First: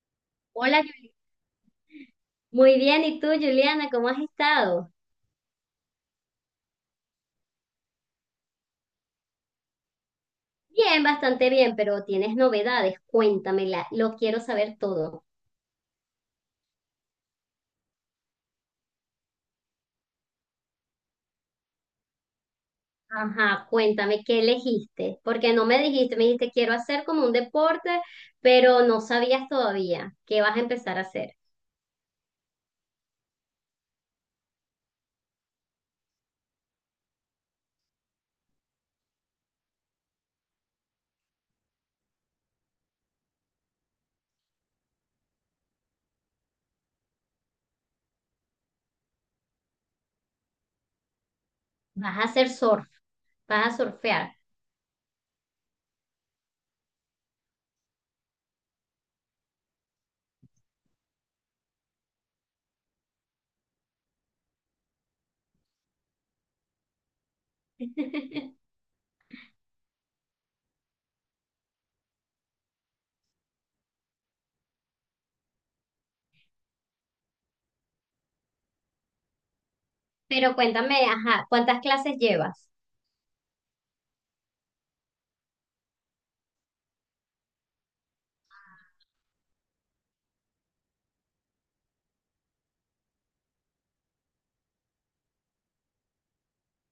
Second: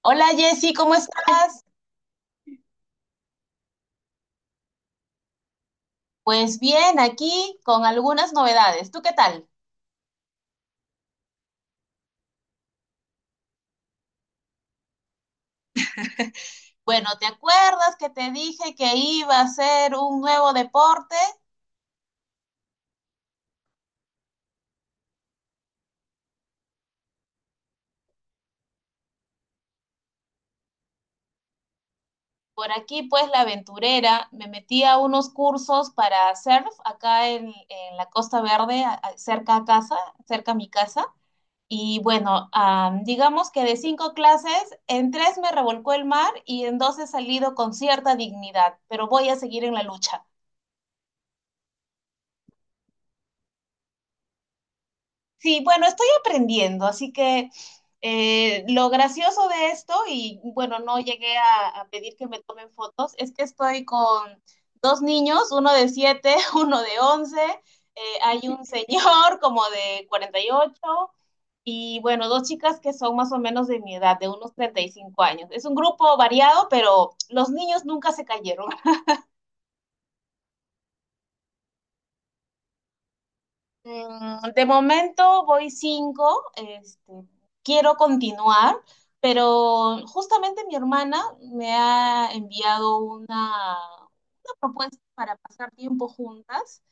Hola, Jessy, Hola, ¿cómo estás? muy bien. ¿Y tú, Juliana, cómo has estado? Pues bien, aquí con algunas novedades. ¿Tú qué tal? Bien, bastante bien, pero tienes novedades. Cuéntamela, lo quiero saber todo. Bueno, ¿te acuerdas que te dije que iba a hacer un nuevo deporte? Ajá, cuéntame qué elegiste, porque no me dijiste, me dijiste quiero hacer como un deporte, pero no sabías todavía qué vas a empezar a hacer. Por aquí, pues, la aventurera, me metí a unos cursos para surf acá en la Costa Verde, cerca a casa, cerca a mi casa. Y bueno, digamos que de cinco clases, en tres me revolcó el mar y en dos he salido con cierta dignidad, pero voy a seguir en la lucha. Vas a hacer surf, vas a surfear. Sí, bueno, estoy aprendiendo, así que lo gracioso de esto, y bueno, no llegué a pedir que me tomen fotos, es que estoy con dos niños, uno de 7, uno de 11, hay un señor como de 48 y bueno, dos chicas que son más o menos de mi edad, de unos 35 años. Es un grupo variado, pero los niños nunca se cayeron. Pero cuéntame, ajá, ¿cuántas clases llevas? De momento voy cinco, este, quiero continuar, pero justamente mi hermana me ha enviado una propuesta para pasar tiempo juntas,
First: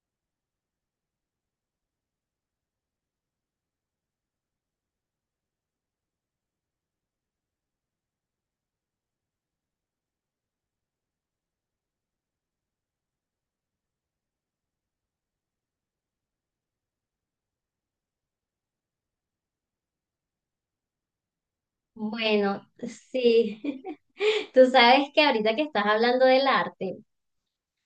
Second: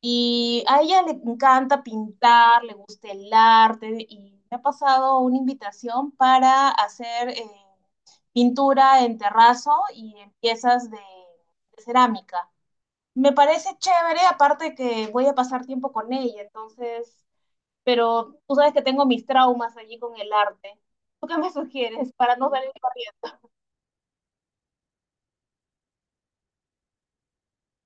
y a ella le encanta pintar, le gusta el arte y me ha pasado una invitación para hacer pintura en terrazo y en piezas de cerámica. Me parece chévere, aparte que voy a pasar tiempo con ella, entonces, pero tú sabes que tengo mis traumas allí con el arte. ¿Tú qué me sugieres para no Bueno, salir corriendo? sí. Tú sabes que ahorita que estás hablando del arte.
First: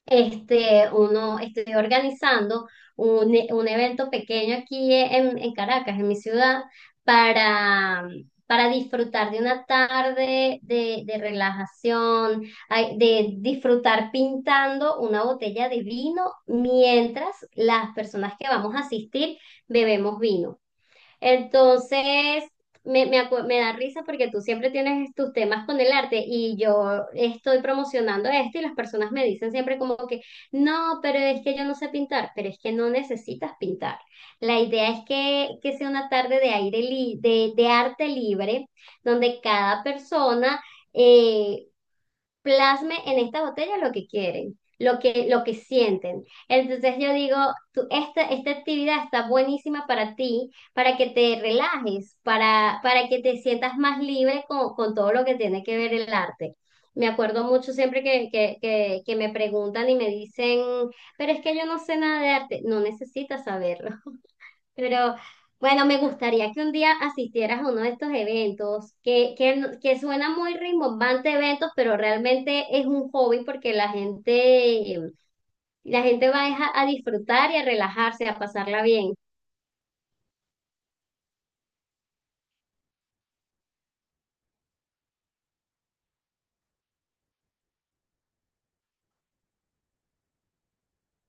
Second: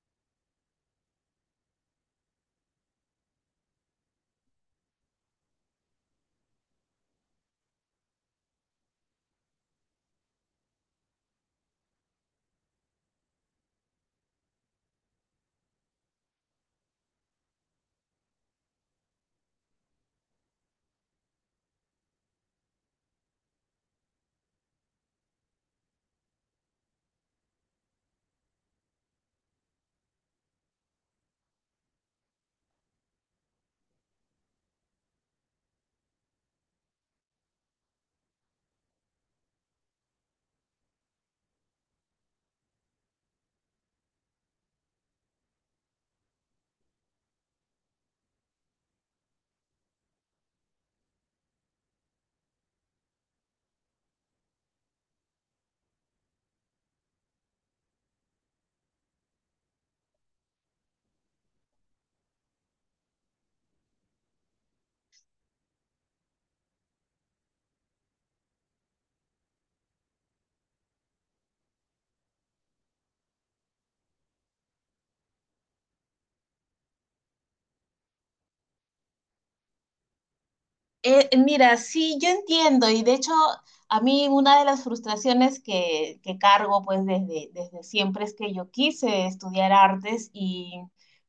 Este, uno, estoy organizando un evento pequeño aquí en Caracas, en mi ciudad, para, para disfrutar de una tarde de relajación, ay, de disfrutar pintando una botella de vino mientras las personas que vamos a asistir bebemos vino. Entonces, me da risa porque tú siempre tienes tus temas con el arte y yo estoy promocionando esto y las personas me dicen siempre como que, no, pero es que yo no sé pintar, pero es que no necesitas pintar. La idea es que sea una tarde de de arte libre, donde cada eh, plasme en esta botella lo que quieren, lo que sienten. Entonces yo digo, esta actividad está buenísima para ti, para que te relajes, para que te sientas más libre con todo lo que tiene que ver el arte. Me acuerdo mucho siempre que me preguntan y me dicen, pero es que yo no sé nada de arte. No necesitas saberlo. Pero bueno, me gustaría que un día asistieras a uno de estos eventos, que, no- que suena muy rimbombante eventos, pero realmente es un hobby porque la gente va es a disfrutar y a relajarse, a pasarla bien. Mira, sí, yo entiendo, y de hecho, a mí una de las frustraciones que cargo pues desde siempre es que yo quise estudiar artes y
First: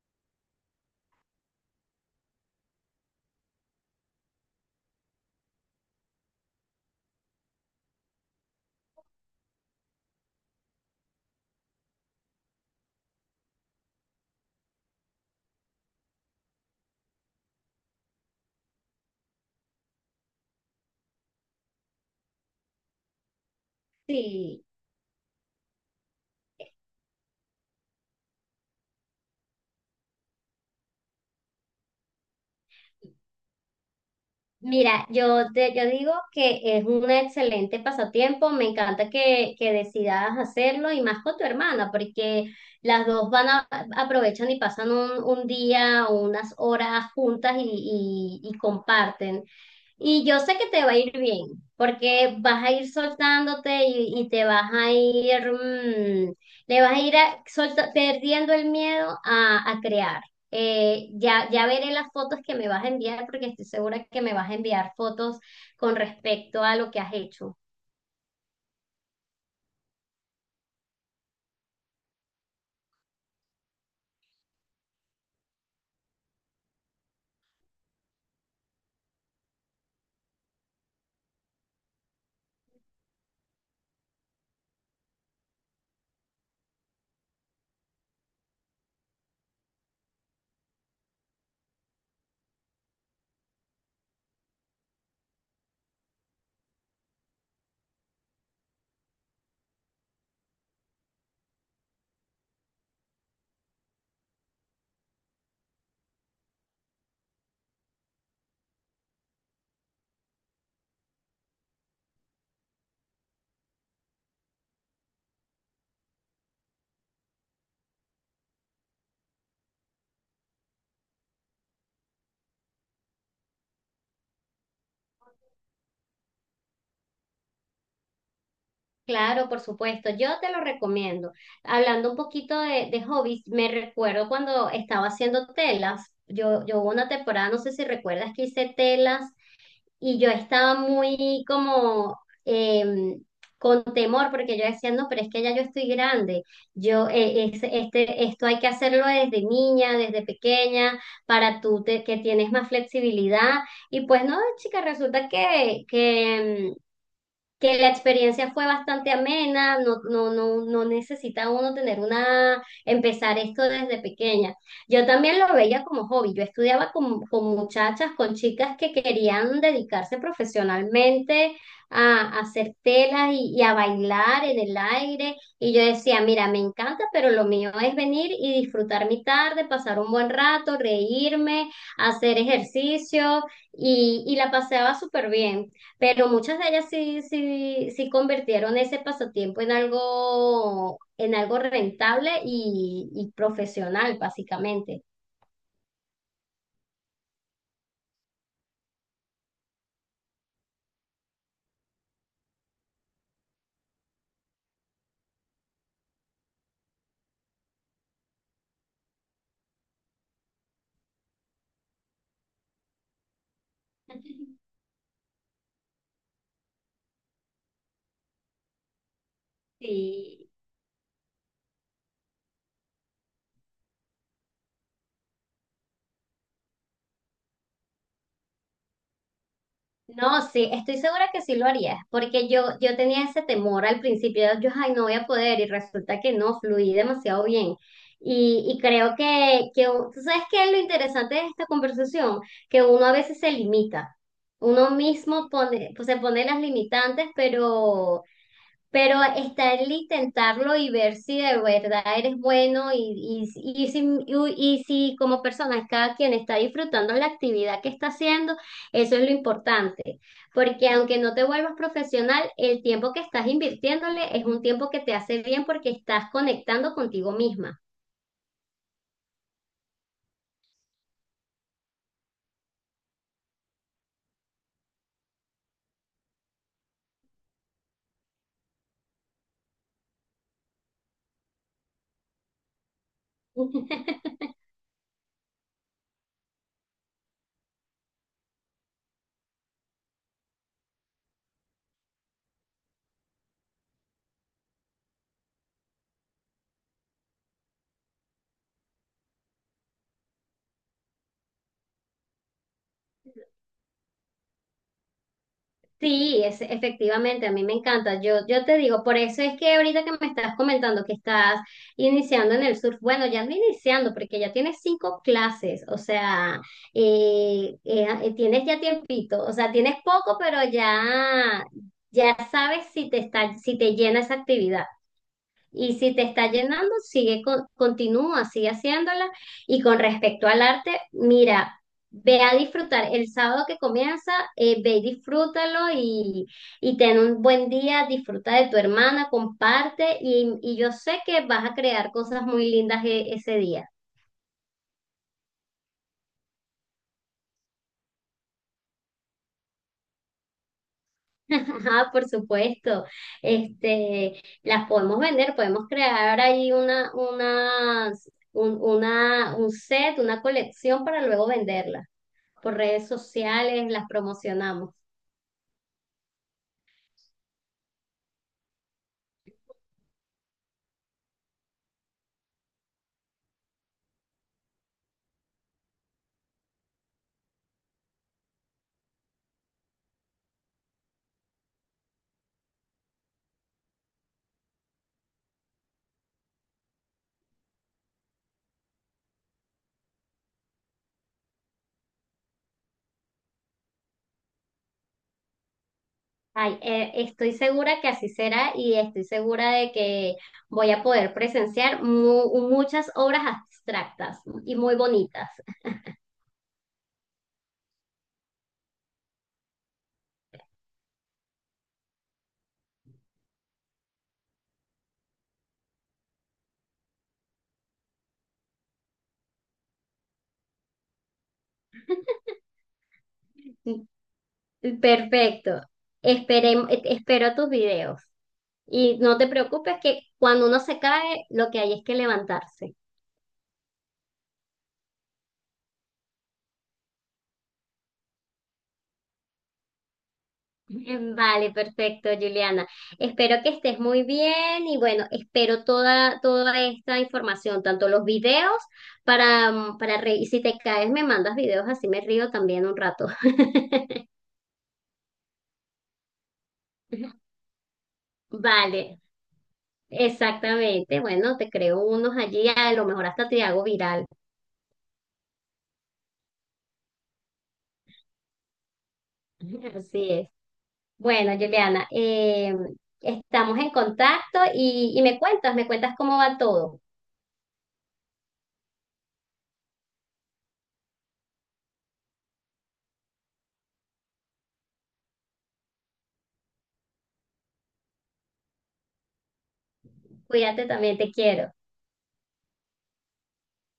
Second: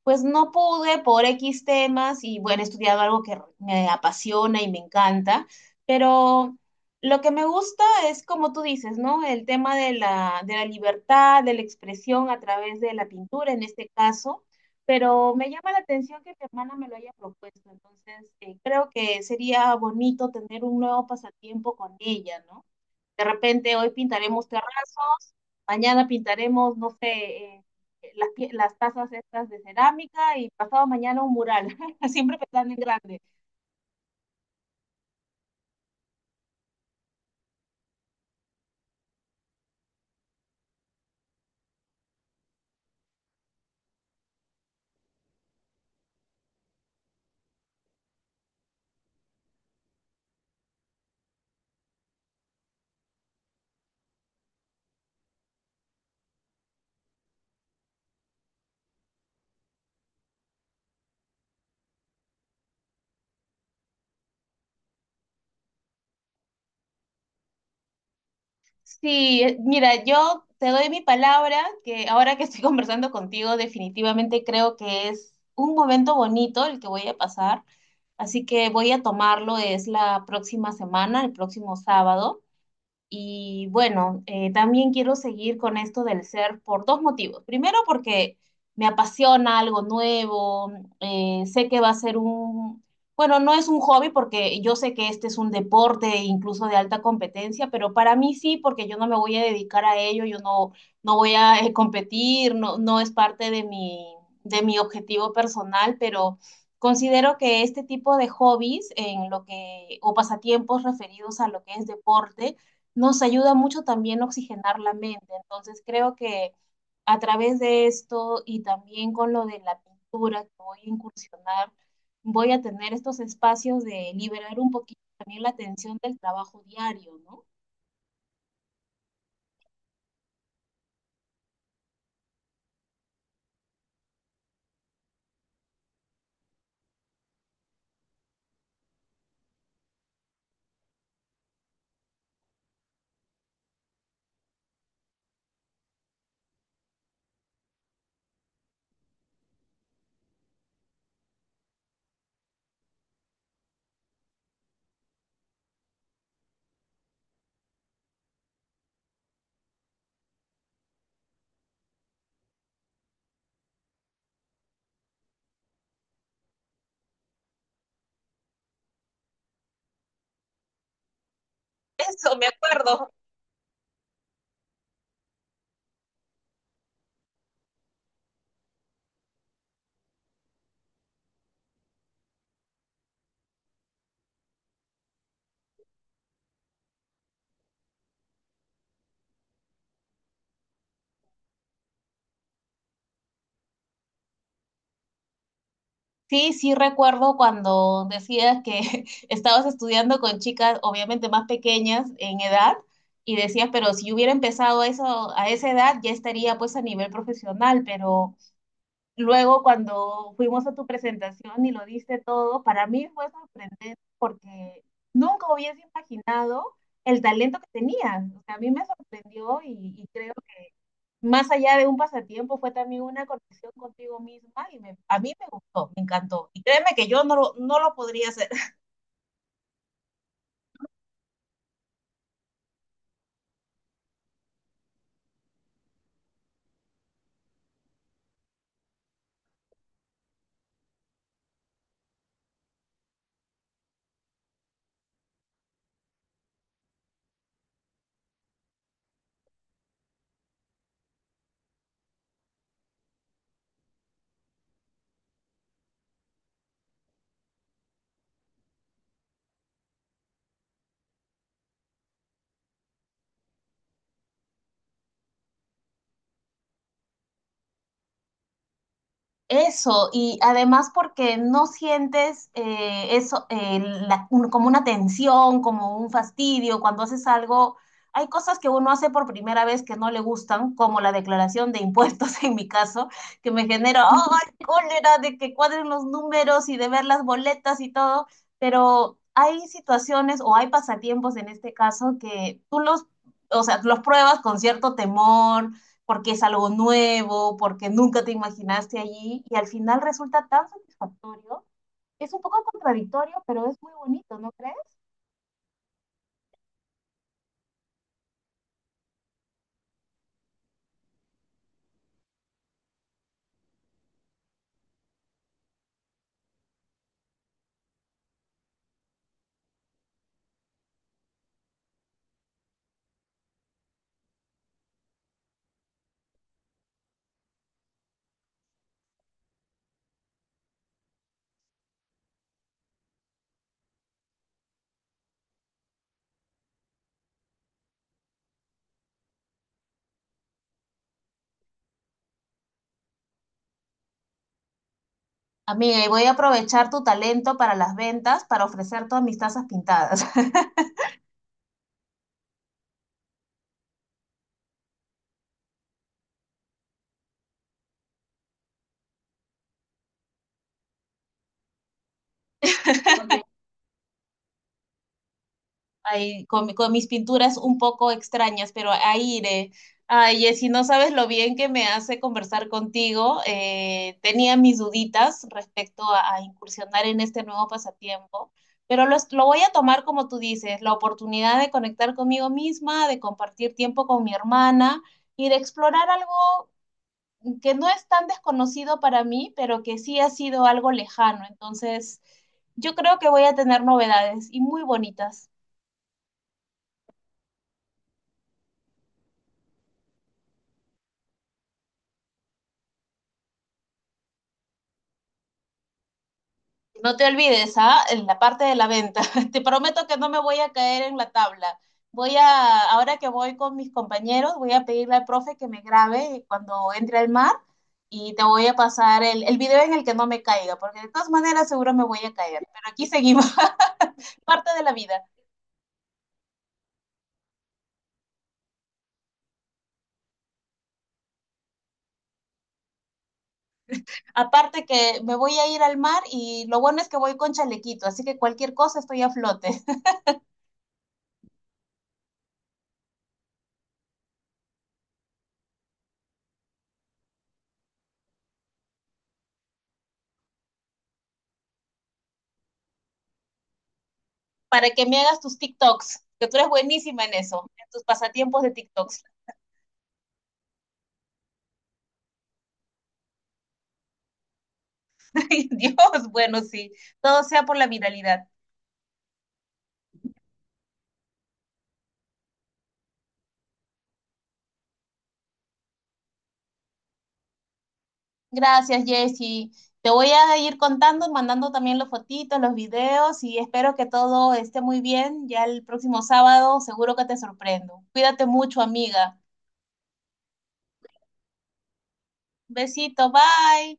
pues no pude por X temas, y bueno, he estudiado algo que me apasiona y me encanta, pero lo que me gusta es como tú dices, ¿no? El tema de la libertad, de la expresión a través de la pintura en este caso. Pero me llama la atención que mi hermana me lo haya propuesto, entonces creo que sería bonito tener un nuevo pasatiempo con ella, ¿no? De repente hoy pintaremos Sí. terrazos, mañana pintaremos, no sé, eh, las tazas estas de cerámica, y pasado mañana un mural, siempre pensando en grande. Mira, yo te yo digo que es un excelente pasatiempo, me encanta que decidas hacerlo y más con tu hermana, porque las dos van a aprovechan y pasan un día o unas horas juntas y y comparten. Y yo sé que te va a ir bien, porque vas a ir soltándote y te vas a ir, le vas a ir perdiendo el miedo a crear. Ya ya veré las fotos que me vas a enviar porque estoy segura que me vas a enviar fotos con respecto a lo que has hecho. Sí, mira, yo te doy mi palabra que ahora que estoy conversando contigo, definitivamente creo que es un momento bonito el que voy a pasar, así que voy a tomarlo, es la próxima semana, el próximo sábado. Y bueno, también quiero seguir con esto del surf por dos motivos. Primero, porque me apasiona algo nuevo, sé que va a ser bueno, no es un hobby porque yo sé que este es un deporte incluso de alta competencia, pero para mí sí, porque yo no me voy a dedicar a ello, yo no voy a competir. No, no es parte de mi objetivo personal, pero considero que este tipo de hobbies en lo que, o pasatiempos referidos a lo que es deporte, nos ayuda mucho también a oxigenar la mente. Entonces creo que a través de esto, y también con lo de la pintura que voy a incursionar, voy a tener estos espacios de liberar un poquito también la tensión del trabajo diario, ¿no? Claro, por supuesto, yo te lo recomiendo. Hablando un poquito de hobbies, me recuerdo cuando estaba haciendo telas. Yo hubo una temporada, no sé si recuerdas que hice telas. Y yo estaba muy como em, con temor porque yo decía, no, pero es que ya yo estoy grande, esto hay que hacerlo desde niña, desde pequeña, para que tienes más flexibilidad. Y pues no, chica, resulta que que la experiencia fue bastante amena, no, no, no, no necesita uno tener una, empezar esto desde pequeña. Yo también lo veía como hobby, yo estudiaba con muchachas, con chicas que querían dedicarse profesionalmente Eso, a me hacer acuerdo. telas y a bailar en el aire, y yo decía, mira, me encanta, pero lo mío es venir y disfrutar mi tarde, pasar un buen rato, reírme, hacer ejercicio, y la paseaba súper bien. Pero muchas de ellas sí, sí, sí convirtieron ese pasatiempo en algo rentable y profesional, básicamente. Sí, sí recuerdo cuando decías que estabas estudiando con chicas obviamente más pequeñas en edad y decías, pero si yo hubiera empezado eso a esa edad ya estaría pues a nivel profesional, pero luego cuando fuimos a tu presentación y lo diste todo, para mí fue sorprendente porque nunca hubiese imaginado el talento que tenías. O sea, a mí me sorprendió, y, creo Sí. que más allá de un pasatiempo fue también una conexión contigo misma, y a mí me gustó, me encantó. Y créeme que yo no lo podría hacer. No, sí, estoy segura que sí lo harías, porque yo tenía ese temor al principio, yo, ay, no voy a poder, y resulta que no, fluí demasiado bien. Y creo que ¿tú sabes qué es lo interesante de esta conversación? Que uno a veces se limita, uno mismo pone, pues, se pone las limitantes, pero está el intentarlo y ver si de verdad eres bueno y y si como persona cada quien está disfrutando la actividad que está haciendo, eso es lo importante. Porque aunque no te vuelvas profesional, el tiempo que estás invirtiéndole es un tiempo que te hace bien porque estás conectando contigo misma. Eso, y además porque no sientes eso, como una tensión, como un fastidio cuando haces algo. Hay cosas que uno hace por primera vez que no le gustan, como la declaración de impuestos en mi caso, que me genera ¡ay!, cólera de que cuadren los números y de ver las boletas y todo. Pero hay situaciones o hay pasatiempos en este caso que tú o sea, los pruebas con cierto temor, porque es algo nuevo, porque nunca te imaginaste allí, y al final resulta tan satisfactorio. Es un poco contradictorio, pero es muy bonito, ¿no crees? Sí, es, efectivamente, a mí me encanta. Yo te digo, por eso es que ahorita que me estás comentando que estás iniciando en el surf, bueno, ya no iniciando, porque ya tienes cinco clases, o sea, tienes ya tiempito, o sea, tienes poco, pero ya sabes si te si te llena esa actividad. Y si te está llenando, sigue, continúa, sigue haciéndola. Y con respecto al arte, mira, ve a disfrutar el sábado que comienza, ve y disfrútalo y ten un buen día, disfruta de tu hermana, comparte y yo sé que vas a crear cosas muy lindas ese día. Amiga, y voy a aprovechar tu talento para las ventas para ofrecer todas mis tazas pintadas. Ajá, por supuesto. Este, las podemos vender, podemos crear ahí una, unas- un, una, un set, una colección para luego venderla por redes sociales, las promocionamos. Ahí con mis pinturas un poco extrañas, pero ahí iré. Ay, Jessy, no sabes lo bien que me hace conversar contigo. Tenía mis duditas respecto a incursionar en este nuevo pasatiempo, pero lo voy a tomar como tú dices, la oportunidad de conectar conmigo misma, de compartir tiempo con mi hermana y de explorar algo que no es tan desconocido para mí, pero que sí ha sido algo lejano. Entonces, yo creo que voy a tener novedades y muy bonitas. Ay, estoy segura que así será y estoy segura de que voy a poder presenciar muchas obras abstractas y muy bonitas. No te olvides, ¿ah? En la parte de la venta. Te prometo que no me voy a caer en la tabla. Voy a, ahora que voy con mis compañeros, voy a pedirle al profe que me grabe cuando entre al mar, y te voy a pasar el video en el que no me caiga, porque de todas maneras seguro me voy a caer. Pero aquí seguimos, parte de la vida. Perfecto. Espero tus videos. Y no te preocupes que cuando uno se cae, lo que hay es que levantarse. Aparte que me voy a ir al mar, y lo bueno es que voy con chalequito, así que cualquier cosa estoy a flote. Vale, perfecto, Juliana. Espero que estés muy bien y bueno, espero toda esta información, tanto los videos para, para reír. Si te caes, me mandas videos, así me río también un rato. Para que me hagas tus TikToks, que tú eres buenísima en eso, en tus pasatiempos de Vale, TikToks. exactamente. Bueno, te creo unos allí, a lo mejor hasta te hago viral. Ay, Dios, bueno, sí, todo sea por la viralidad. Así es. Bueno, Juliana, estamos en contacto y me cuentas cómo va todo. Gracias, Jessy. Te voy a ir contando, mandando también los fotitos, los videos, y espero que todo esté muy bien. Ya el próximo sábado seguro que te sorprendo. Cuídate mucho, amiga. Cuídate también, te quiero. Besito, bye.